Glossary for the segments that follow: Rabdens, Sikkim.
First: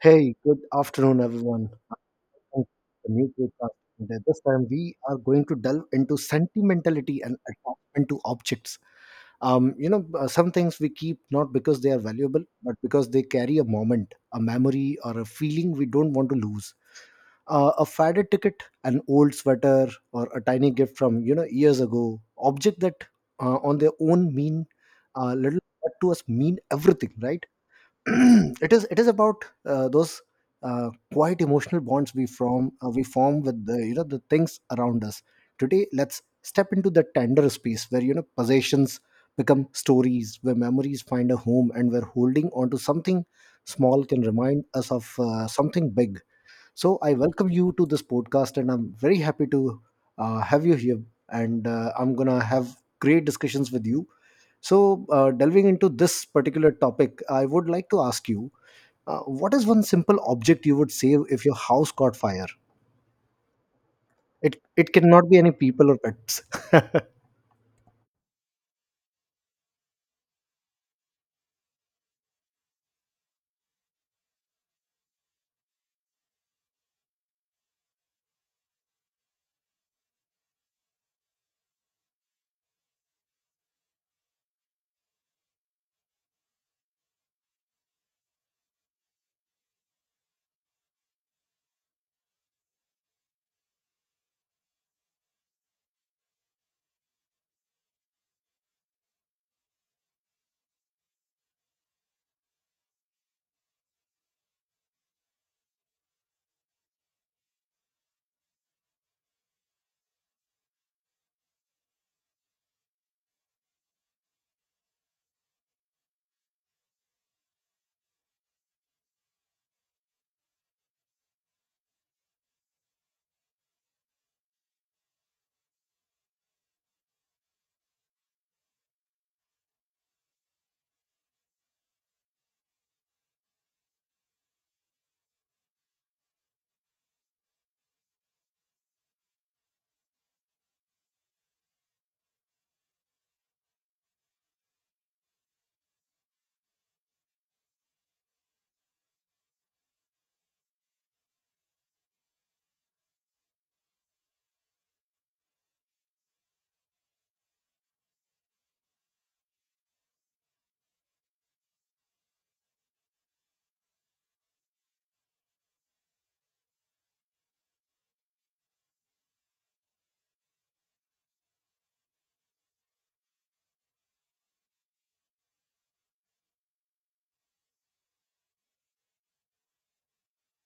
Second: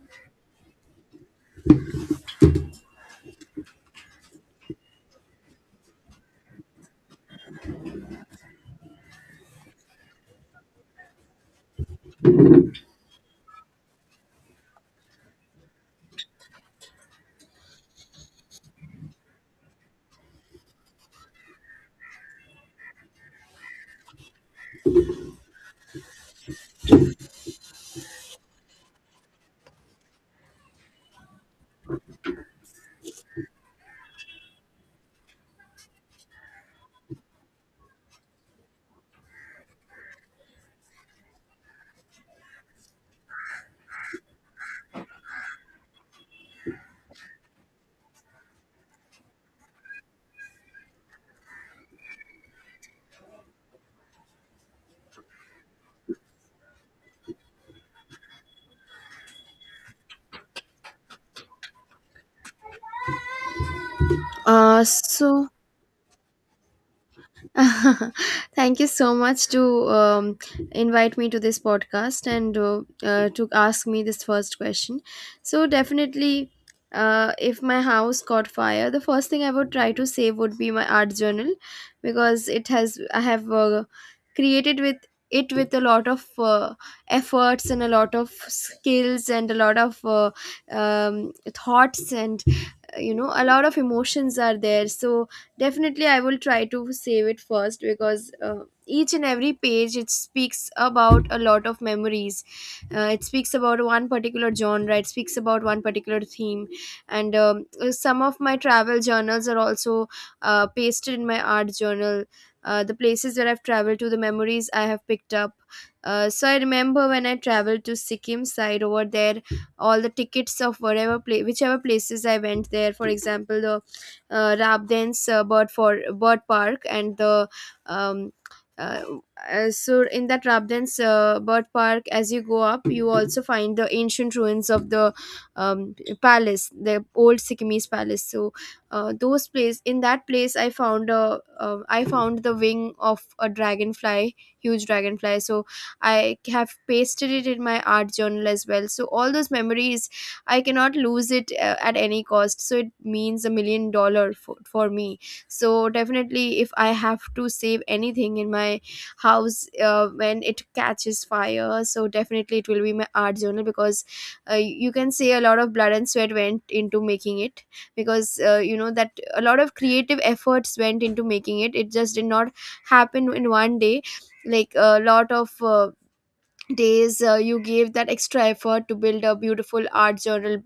Hey, good afternoon, everyone. Welcome to the new podcast. And this time we are going to delve into sentimentality and attachment to objects. Some things we keep not because they are valuable, but because they carry a moment, a memory, or a feeling we don't want to lose. A faded ticket, an old sweater, or a tiny gift from years ago. Object that, on their own, mean little, but to us mean everything, right? It is about those quite emotional bonds we form with the you know the things around us today. Let's step into the tender space where possessions become stories, where memories find a home, and where holding on to something small can remind us of something big. So I welcome you to this podcast, and I'm very happy to have you here. And I'm gonna have great discussions with you. So delving into this particular topic, I would like to ask you, what is one simple object you would save if your house caught fire? It Uh, it cannot be so any people or pets. thank you so much to invite me to this podcast and to ask me this first question. So definitely, if my house caught fire, the first thing I would try to save would be my art journal, because it has I have created with it with a lot of efforts and a lot of skills and a lot of thoughts and you know a lot of emotions are there. So definitely, I will try to save it first, because each and every page, it speaks about a lot of memories. It speaks about one particular genre, it speaks about one particular theme, and some of my travel journals are also pasted in my art journal, the places where I've traveled to, the memories I have picked up. So I remember when I traveled to Sikkim side over there, all the tickets of whatever pla whichever places I went there. For example, the Rabdens bird park and the um, uh, so in that Rabdens bird park, as you go up, you also find the ancient ruins of the palace, the old Sikkimese palace. So those place in that place, I found a I found the wing of a dragonfly, huge dragonfly. So I have pasted it in my art journal as well. So all those memories, I cannot lose it at any cost. So it means a million dollar for me. So definitely, if I have to save anything in my house when it catches fire, so definitely it will be my art journal, because you can say a lot of blood and sweat went into making it, because you know that a lot of creative efforts went into making it. It just did not happen in one day. Like a lot of days you gave that extra effort to build a beautiful art journal,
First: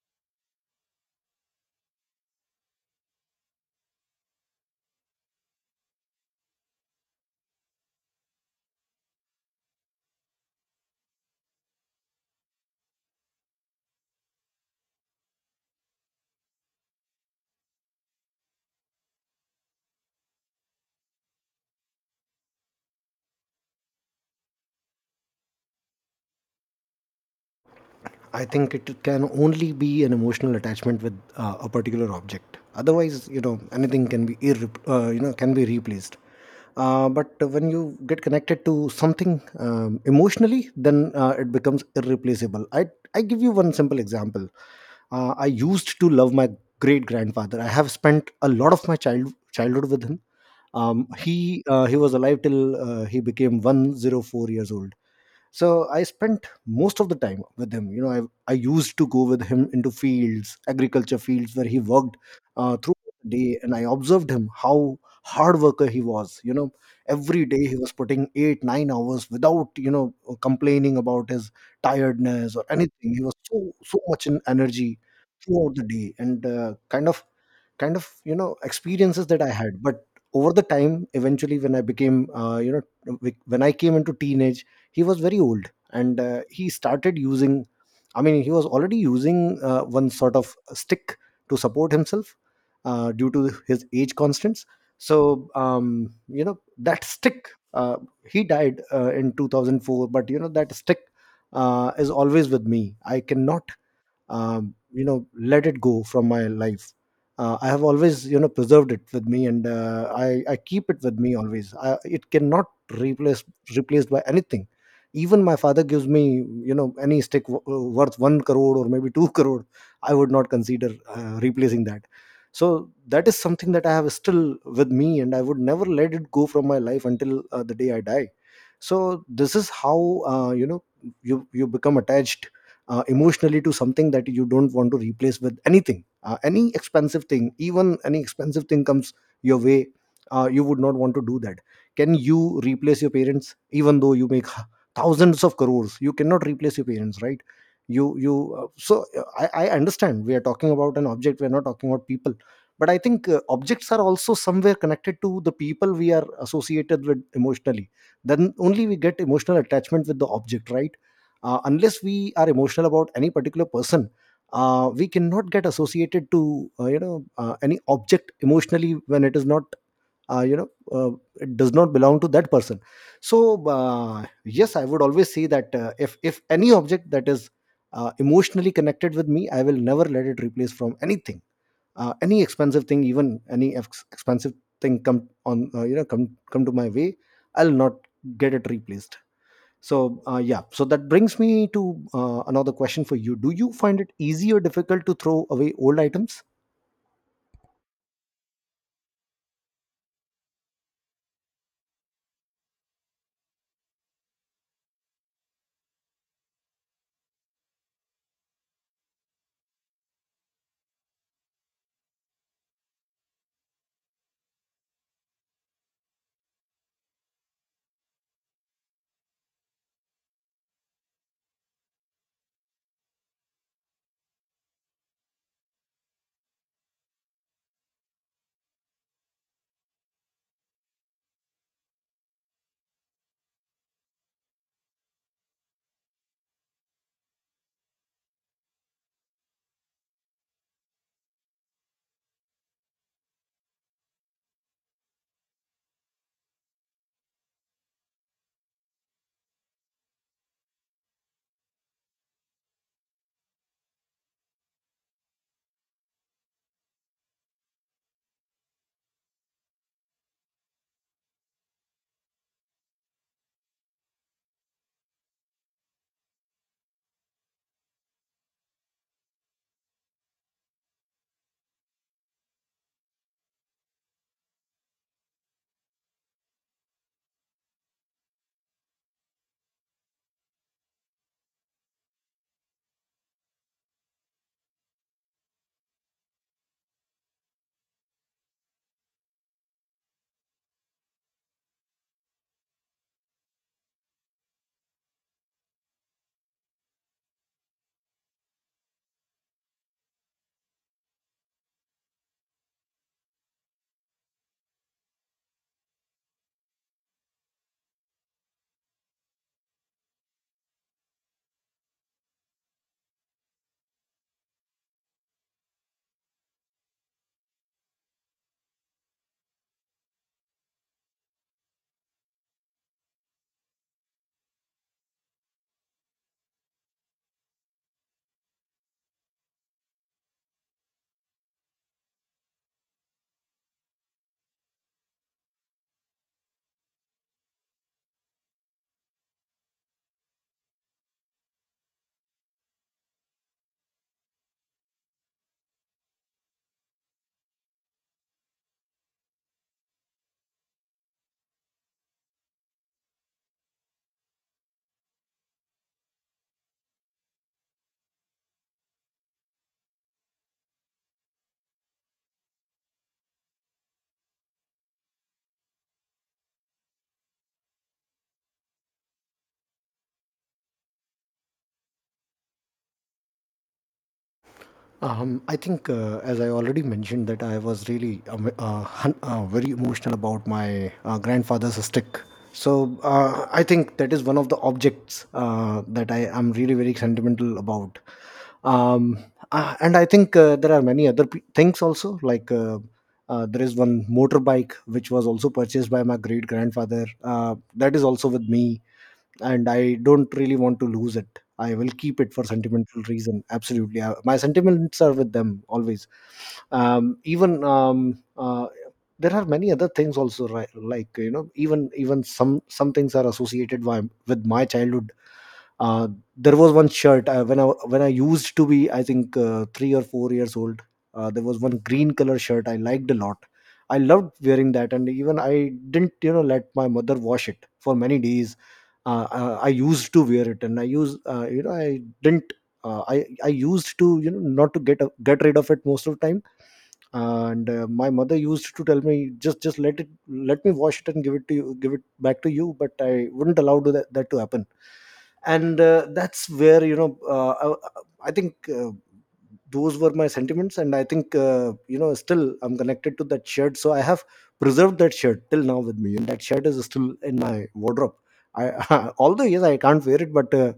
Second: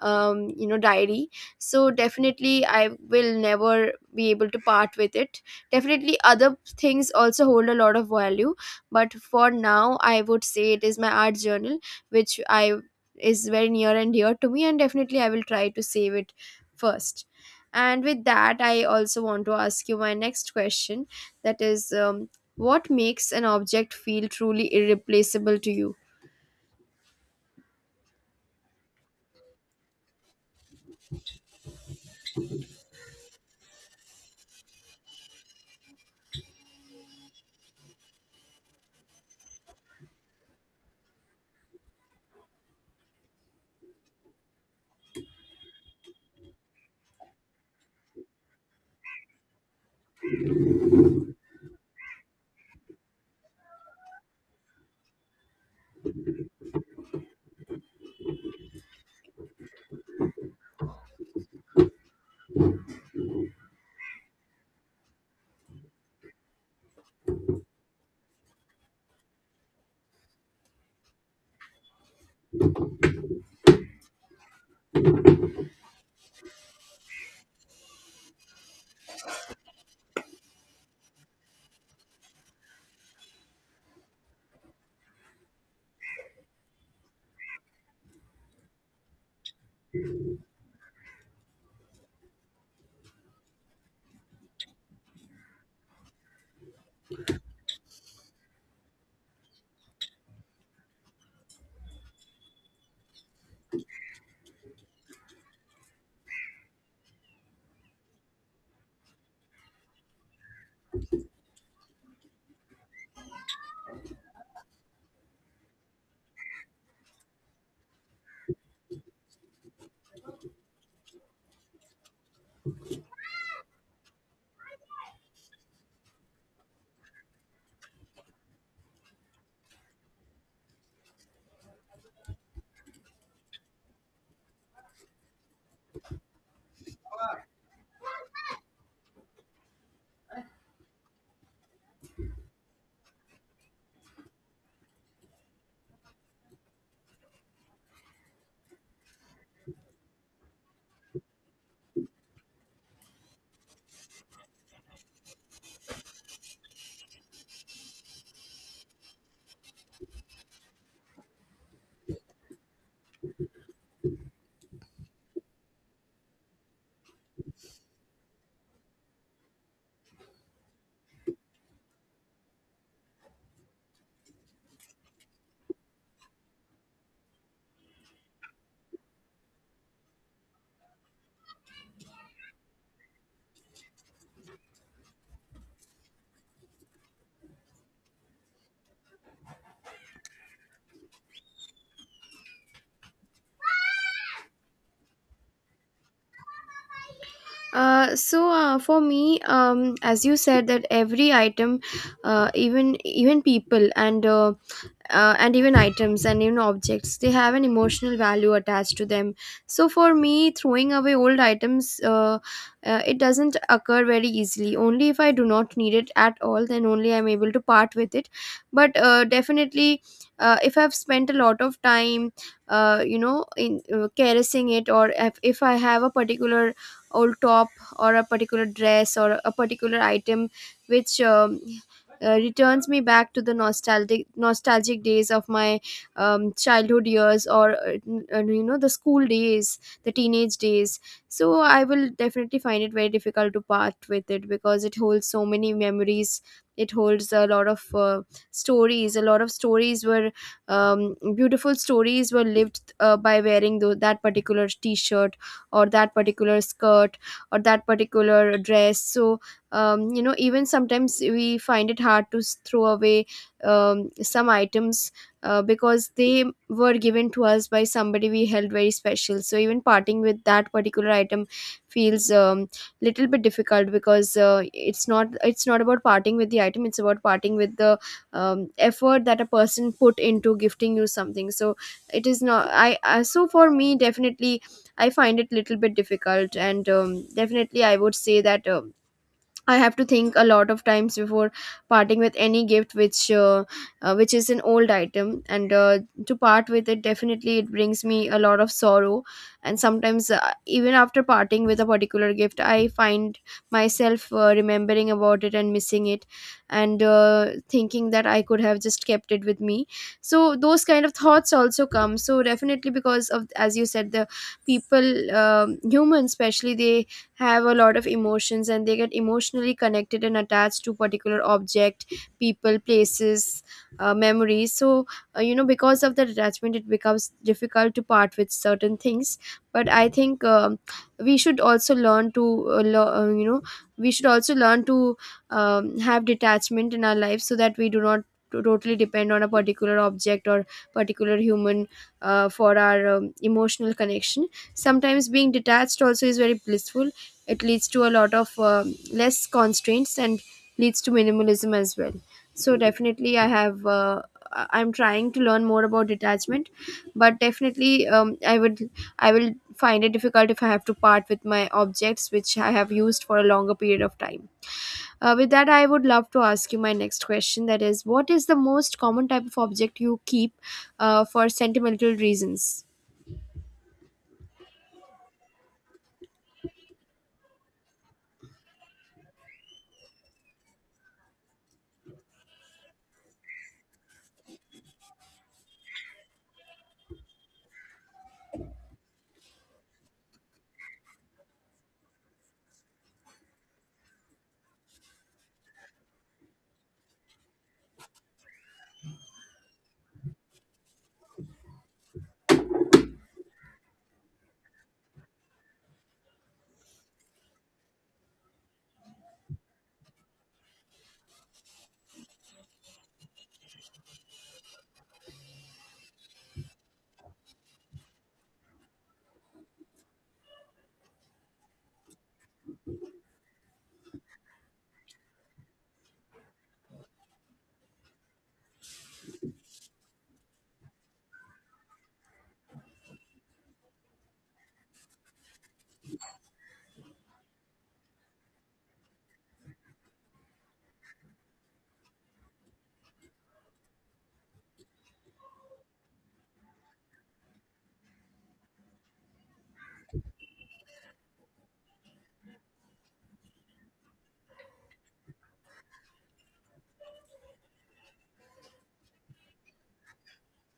you know, diary. So definitely, I will never be able to part with it. Definitely, other things also hold a lot of value, but for now I would say it is my art journal, which I is very near and dear to me, and definitely I will try to save it first. And with that, I also want to ask you my next question, that is, what makes an object feel truly irreplaceable to you? I think it can only be an emotional attachment with a particular object. Otherwise, you know, anything can be can be replaced. But when you get connected to something emotionally, then it becomes irreplaceable. I give you one simple example. I used to love my great grandfather. I have spent a lot of my childhood with him. He was alive till he became 104 years old, so I spent most of the time with him. I used to go with him into fields, agriculture fields, where he worked through the day, and I observed him how hard worker he was, you know. Every day he was putting 8 9 hours without, you know, complaining about his tiredness or anything. He was so so much in energy throughout the day and kind of experiences that I had. But over the time, eventually, when I became you know when I came into teenage, he was very old, and he started using, I mean, he was already using one sort of stick to support himself due to his age constants. So you know, that stick, uh, he died in 2004, but you know, that stick is always with me. I cannot, you know, let it go from my life. Uh, I have always, you know, preserved it with me, and I keep it with me always. It cannot replaced by anything. Even my father gives me, you know, any stick worth 1 crore or maybe 2 crore, I would not consider replacing that. So that is something that I have still with me, and I would never let it go from my life until the day I die. So this is how, uh, you know you become attached emotionally to something that you don't want to replace with anything, any expensive thing comes your way. Uh, you would not want to do that. Can you replace your parents? Even though you make thousands of crores, you cannot replace your parents, right? I understand we are talking about an object, we are not talking about people, but I think objects are also somewhere connected to the people we are associated with emotionally. Then only we get emotional attachment with the object, right? Uh, unless we are emotional about any particular person, we cannot get associated to, any object emotionally when it is not, uh, you know uh, it does not belong to that person. So yes, I would always say that if any object that is emotionally connected with me, I will never let it replace from anything, any expensive thing even any ex- expensive thing come on, come to my way, I'll not get it replaced. So, yeah, so that brings me to another question for you. Do you find it easy or difficult to throw away old items? So for me, as you said that every item, even people, and even items and even objects, they have an emotional value attached to them. So for me, throwing away old items, it doesn't occur very easily. Only if I do not need it at all, then only I'm able to part with it. But definitely, if I've spent a lot of time you know, in caressing it, or if I have a particular old top or a particular dress or a particular item which returns me back to the nostalgic nostalgic days of my childhood years, or you know, the school days, the teenage days. So I will definitely find it very difficult to part with it, because it holds so many memories. It holds a lot of stories, a lot of stories were beautiful stories were lived by wearing that particular t-shirt, or that particular skirt, or that particular dress. So you know, even sometimes we find it hard to throw away some items, because they were given to us by somebody we held very special. So even parting with that particular item feels little bit difficult, because it's not about parting with the item, it's about parting with the effort that a person put into gifting you something. So it is not I, I so for me definitely I find it little bit difficult. And definitely I would say that I have to think a lot of times before parting with any gift which is an old item, and to part with it, definitely it brings me a lot of sorrow. And sometimes even after parting with a particular gift, I find myself remembering about it and missing it, and thinking that I could have just kept it with me. So those kind of thoughts also come. So definitely, because of, as you said, the people, humans especially, they have a lot of emotions and they get emotionally connected and attached to particular object, people, places, memories. So you know, because of that attachment, it becomes difficult to part with certain things. But I think we should also learn to you know, we should also learn to have detachment in our life, so that we do not totally depend on a particular object or particular human for our emotional connection. Sometimes being detached also is very blissful. It leads to a lot of less constraints, and leads to minimalism as well. So definitely, I have I'm trying to learn more about detachment. But definitely, I will find it difficult if I have to part with my objects which I have used for a longer period of time. With that, I would love to ask you my next question, that is, what is the most common type of object you keep for sentimental reasons? I think, as I already mentioned, that I was really very emotional about my grandfather's stick. So I think that is one of the objects that I am really very sentimental about. um and I think, there are many other things also, like, there is one motorbike which was also purchased by my great grandfather. That is also with me, and I don't really want to lose it. I will keep it for sentimental reason, absolutely. My sentiments are with them always. Even There are many other things also, right? Like, you know, even some things are associated with my childhood. Uh, there was one shirt, when I used to be, I think, three or four years old. There was one green color shirt I liked a lot. I loved wearing that, and even I didn't, you know, let my mother wash it for many days. I used to wear it, and I used, I didn't. I used to, you know, not to get rid of it most of the time, and my mother used to tell me, just let it, let me wash it and give it to you, give it back to you, but I wouldn't allow to that to happen. And that's where you know I think, those were my sentiments and I think still I'm connected to that shirt, so I have preserved that shirt till now with me, and that shirt is still in my wardrobe. I although, yes, I can't wear it, but uh,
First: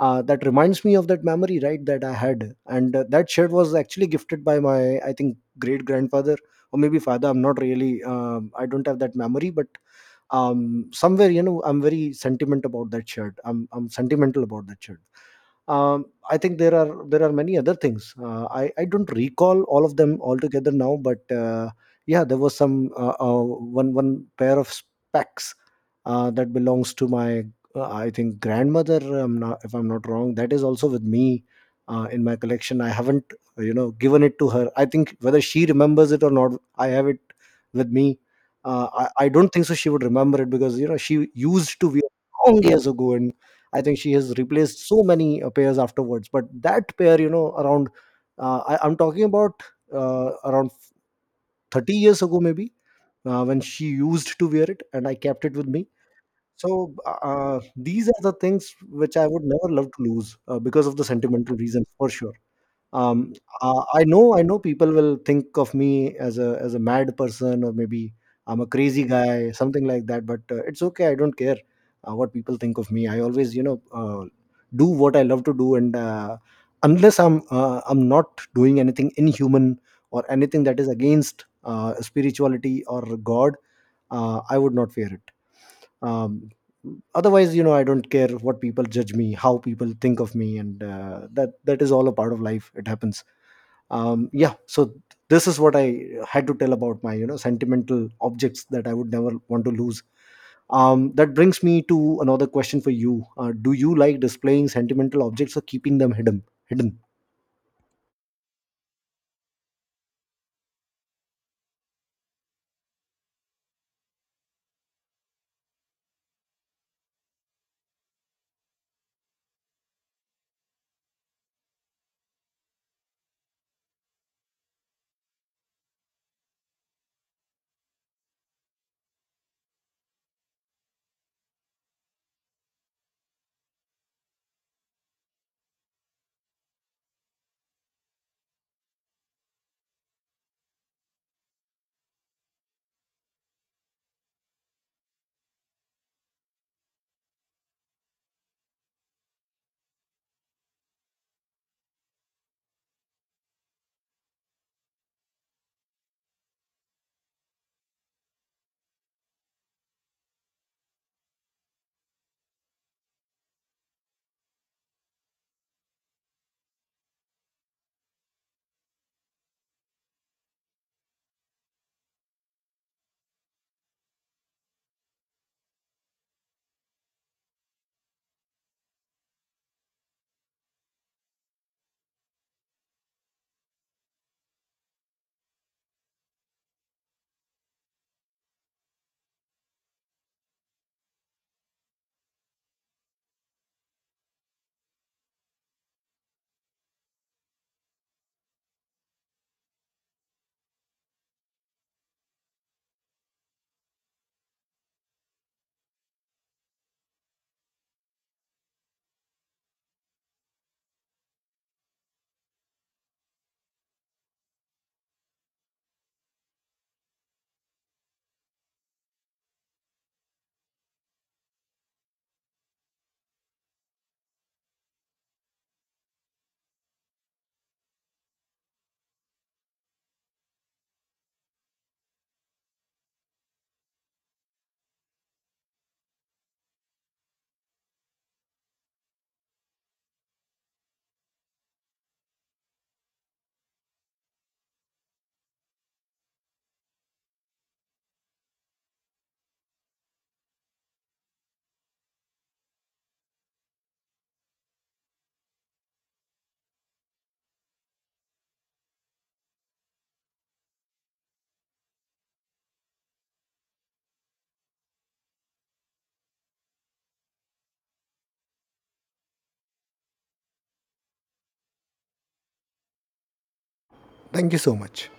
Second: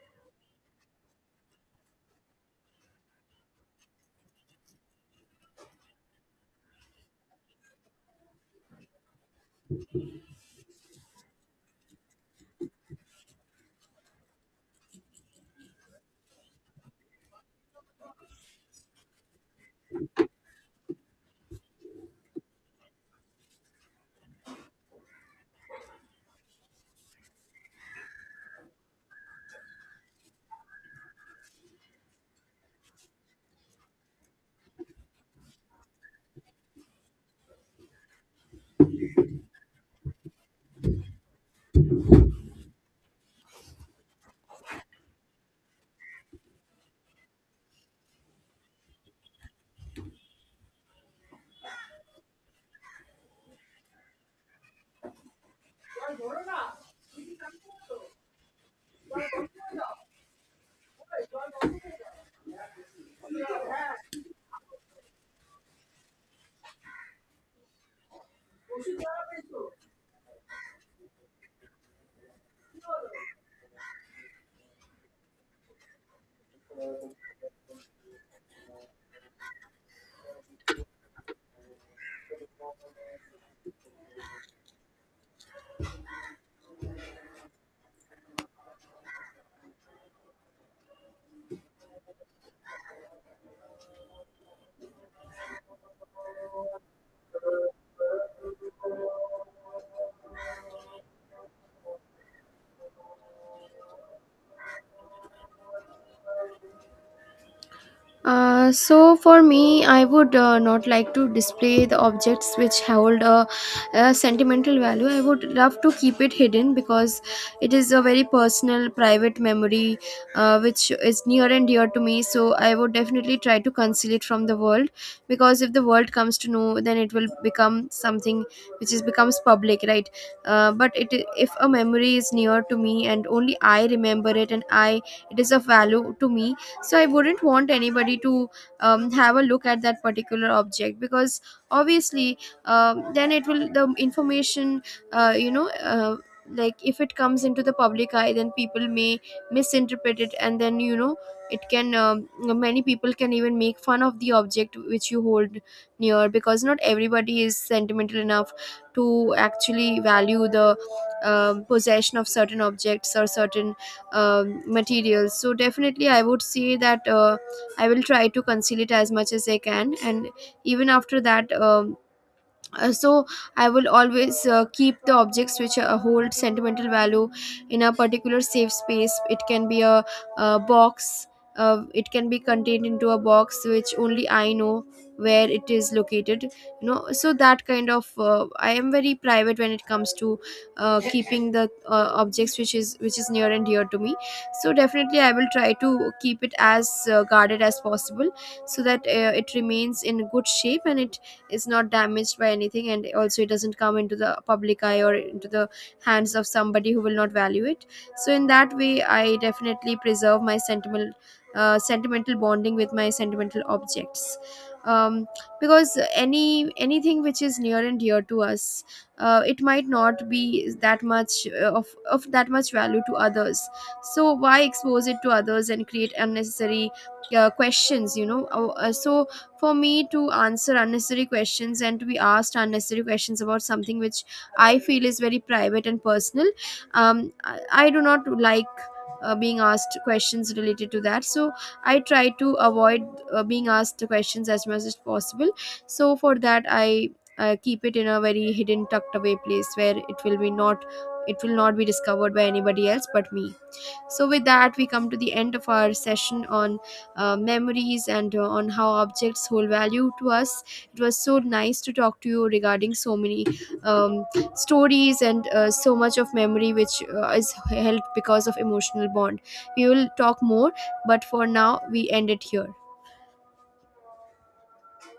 uh, that reminds me of that memory, right, that I had. And that shirt was actually gifted by my, I think, great grandfather or maybe father. I'm not really I don't have that memory, but somewhere, you know, I'm very sentiment about that shirt, I'm sentimental about that shirt. I think there are many other things, I don't recall all of them altogether now, but yeah, there was some, one pair of specs that belongs to my, I think, grandmother, not, if I'm not wrong, that is also with me in my collection. I haven't, given it to her. I think, whether she remembers it or not, I have it with me. I don't think so she would remember it, because you know, she used to wear long years ago, and I think she has replaced so many pairs afterwards. But that pair, you know, around, I'm talking about around 30 years ago, maybe, when she used to wear it, and I kept it with me. So these are the things which I would never love to lose because of the sentimental reasons, for sure. Um uh, i know i know people will think of me as a mad person, or maybe I'm a crazy guy, something like that, but it's okay, I don't care what people think of me. I always, do what I love to do, and unless I'm not doing anything inhuman or anything that is against spirituality or god, I would not fear it. um, Otherwise, you know, I don't care what people judge me, how people think of me. And that is all a part of life, it happens. Yeah, so this is what I had to tell about my, you know, sentimental objects that I would never want to lose. That brings me to another question for you. Uh, do you like displaying sentimental objects or keeping them hidden? So for me, I would not like to display the objects which hold a sentimental value. I would love to keep it hidden, because it is a very personal, private memory which is near and dear to me. So I would definitely try to conceal it from the world, because if the world comes to know, then it will become something which is becomes public, right? But it, if a memory is near to me and only I remember it, and I it is of value to me, so I wouldn't want anybody to have a look at that particular object, because obviously then it will, the information you know, like if it comes into the public eye, then people may misinterpret it. And then you know, it can many people can even make fun of the object which you hold near, because not everybody is sentimental enough to actually value the possession of certain objects or certain materials. So definitely I would say that I will try to conceal it as much as I can. And even after that, so I will always keep the objects which hold sentimental value in a particular safe space. It can be box, it can be contained into a box which only I know where it is located, you know. So that kind of, I am very private when it comes to keeping the objects which is near and dear to me. So definitely, I will try to keep it as guarded as possible, so that it remains in good shape, and it is not damaged by anything, and also it doesn't come into the public eye or into the hands of somebody who will not value it. So in that way, I definitely preserve my sentimental sentimental bonding with my sentimental objects. um, because anything which is near and dear to us, it might not be that much of that much value to others. So why expose it to others and create unnecessary questions, you know? So for me, to answer unnecessary questions and to be asked unnecessary questions about something which I feel is very private and personal. Um, I, I do not like being asked questions related to that. So I try to avoid being asked questions as much as possible. So for that, I keep it in a very hidden, tucked away place where it will not be discovered by anybody else but me. So with that, we come to the end of our session on memories, and on how objects hold value to us. It was so nice to talk to you regarding so many um, stories, and so much of memory which is held because of emotional bond. We will talk more, but for now, we end it here. Thank you so much.